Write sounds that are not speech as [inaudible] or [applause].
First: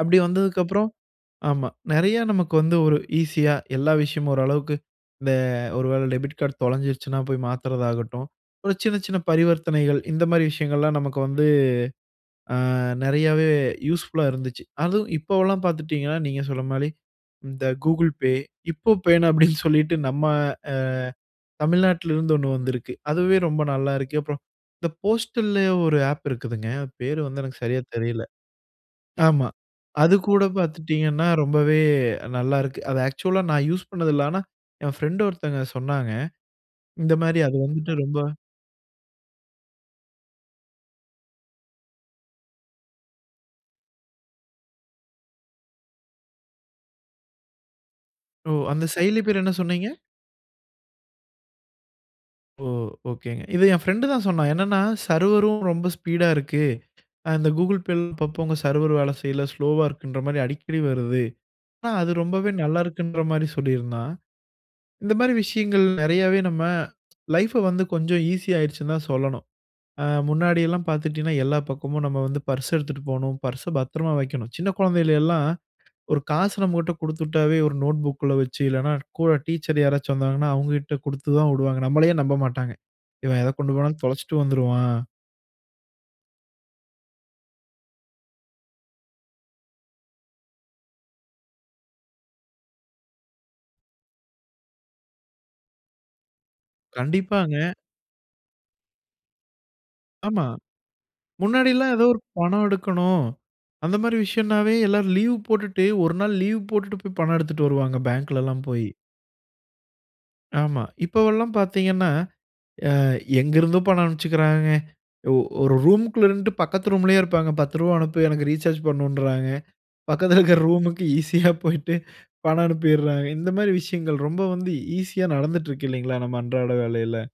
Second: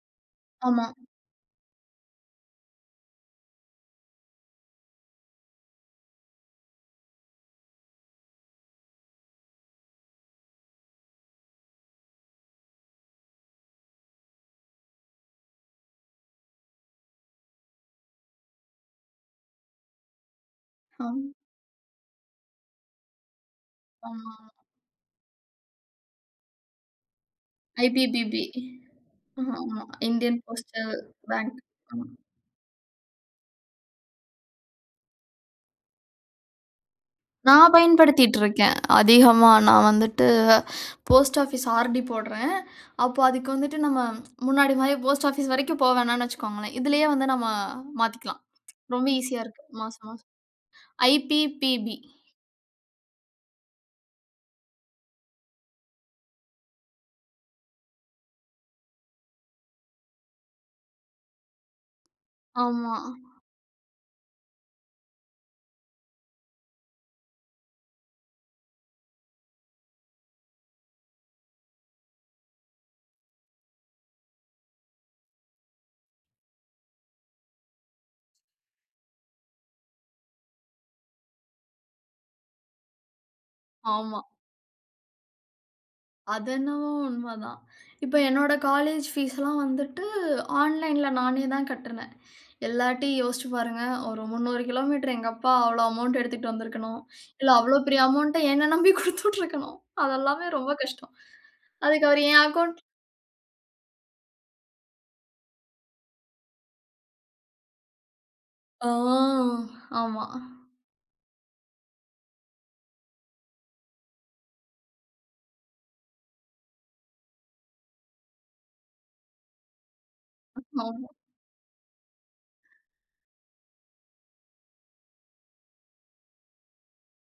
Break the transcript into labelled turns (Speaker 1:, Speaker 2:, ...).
Speaker 1: அப்படி
Speaker 2: ஆமா.
Speaker 1: வந்ததுக்கப்புறம் ஆமா நெறைய நமக்கு வந்து, ஒரு ஈஸியா, எல்லா விஷயமும் ஓரளவுக்கு, இந்த ஒரு வேள டெபிட் கார்ட் தொலஞ்சிடுச்சுனா போய் மாத்துறதாகட்டும், ஒரு சின்ன சின்ன பரிவர்த்தனைகள். இந்த மாரி விஷயங்கள்லாம், நமக்கு வந்து. அ, நெறையாவே யூஸ்ஃபுல்லா இருந்துச்சு. அதுவும் இப்பவெல்லாம் பாத்துட்டிங்கன்னா, நீங்க சொன்ன மாரி, இந்த கூகுள் பே, இப்பபேன்னு அப்படின்னு சொல்லிட்டு நம்ம அ
Speaker 2: அம்
Speaker 1: தமிழ்நாட்ல இருந்து ஒண்ணு வந்திருக்கு. அதுவே ரொம்ப
Speaker 2: ஆமா.
Speaker 1: நல்லாருக்குப்ப.
Speaker 2: ம்.
Speaker 1: இந்த போஸ்டல்ல ஒரு ஆப் இருக்குதுங்க, அது பேர் வந்து எனக்கு சரியா தெரில.
Speaker 2: ஐ.பி.பி.பி
Speaker 1: ஆமா.
Speaker 2: ஆமா, ஆமா.
Speaker 1: அது
Speaker 2: இண்டியன்
Speaker 1: கூட
Speaker 2: போஸ்டல்
Speaker 1: பாத்துட்டீங்கனா,
Speaker 2: பேங்க்.
Speaker 1: ரொம்பவே
Speaker 2: ம்.
Speaker 1: நல்லா இருக்கு. அது ஆக்சுவல்லா நான் யூஸ் பண்ணது இல்ல. ஆனா, என் பிரெண்ட் ஒருத்தங்க சொன்னாங்க. இந்த மாரி அது
Speaker 2: நான்
Speaker 1: வந்துட்டு ரொம்ப
Speaker 2: பயன்படுத்திட்டுருக்கேன். அதிகமா நான் வந்துட்டு, போஸ்ட் ஆபீஸ் ஆர்.டி போட்றேன். அப்ப அதுக்கு வந்துட்டு, நம்ம [tsk] முன்னாடி மாரி, போஸ்ட் ஆபீஸ் வரைக்கும் போ வேணானு வச்சுக்கோங்களேன். இதிலயே வந்து நம்ம மாத்திகிலாம்.
Speaker 1: ஓ! அந்த
Speaker 2: ரொம்ப
Speaker 1: செயலி பேரு
Speaker 2: ஈசியா
Speaker 1: என்ன
Speaker 2: இருக்கு.
Speaker 1: சொன்னீங்க?
Speaker 2: மாசம், மாசம். ஐ.பி.பி.பி.
Speaker 1: ஓ! ஒகேங்க. இத என் பிரெண்டு தான் சொன்னான். என்னனா சர்வரும் ரொம்ப ஸ்பீடா இருக்கு. இந்த கூகிள் பேள் இப்ப போங்க, சர்வரும் வேல செய்யல. ஸ்லோவா இருக்குன்ற மாரி, அடிக்கடி வருது. ஆனா, அது ரொம்பவே நல்லா
Speaker 2: ஆமா.
Speaker 1: இருக்குன்ற மாரி சொல்லிருந்தான். இந்த மாரி விஷயங்கள், நெறையாவே நம்ம லைஃப்ப வந்து, கொஞ்சம் ஈசியாயிருச்சுன்னு தான் சொல்லணும். அ முன்னாடியெல்லாம் பாத்திட்டீங்கன்னா, எல்லா பக்கமும் நம்ம வந்து பர்ஸ் எடுத்துட்டு போணும். பர்ஸ பத்திரமா வக்கணும். சின்ன குழந்தைகள் எல்லாம், ஒரு காசு நம்மகிட்ட குடுத்துட்டாவே ஒரு நோட்புக்ல வச்சு, இல்லன்னா கூட டீச்சர் யாராச்சும் வந்தாங்கன்னா, அவுங்ககிட்ட குடுத்து தான் விடுவாங்க. நம்மளயே நம்ப மாட்டாங்க. இவன் எத கொண்டு போனாலும்,
Speaker 2: ஆமா.
Speaker 1: தொலச்சுட்டு வந்துருவான்.
Speaker 2: அது என்னவோ உண்மதான். இப்ப என்னோட காலேஜ் பீஸ்செல்லாம் வந்துட்டு, ஆன்லைன்ல நானே தான் கட்டனேன். எல்லார்ட்டயும் யோசிச்சு பாருங்க. ஒரு 300 கிலோமீட்டர் எங்க அப்பா அவ்ளோ அமவுண்டு எடுத்துகிட்டு வந்திருக்கணும். இல்ல,
Speaker 1: கண்டிப்பாங்க.
Speaker 2: அவ்வளவு பெரிய அமவுண்ட்ட என்னை நம்பி குடுத்து விட்டுருக்கணும்.
Speaker 1: ஆமா.
Speaker 2: அதெல்லாமே ரொம்ப கஷ்டம்.
Speaker 1: முன்னாடில்லாம் ஏதோ
Speaker 2: அதுக்கு
Speaker 1: ஒரு
Speaker 2: அவர் என்
Speaker 1: பணம்
Speaker 2: அக்கவுண்ட்
Speaker 1: எடுக்கணும். அந்த மாரி விஷயனாவே எல்லாரும் லீவ் போட்டுட்டு, ஒரு நாள் லீவ் போட்டுட்டு போய், பணம் எடுத்துட்டு வருவாங்க. பேங்க்லலாம் போய்.
Speaker 2: அ ஆமா.
Speaker 1: ஆமா. இப்பவெல்லாம் பாத்தீங்கன்னா, அ எங்கருந்தும் பணம் அனுப்பிச்சுக்கிறாங்கங்க. ஒ ஒரு ரூமுக்குள்ள இருந்துட்டு பக்கத்து ரூம்லயே இருப்பாங்க. 10 ருவா அனுப்புயா, எனக்கு ரீசார்ஜ் பண்ணணுன்றாங்க. பக்கத்தில இருக்குற ரூமுக்கு
Speaker 2: ஆமா.
Speaker 1: ஈஸியா போய்ட்டு, பணம் அனுப்பிறாங்க. இந்த மாரி விஷயங்கள், ரொம்ப வந்து ஈஸியா நடந்துட்டுருக்கு இல்லைங்களா? நம்ம அன்றாட வேலைல?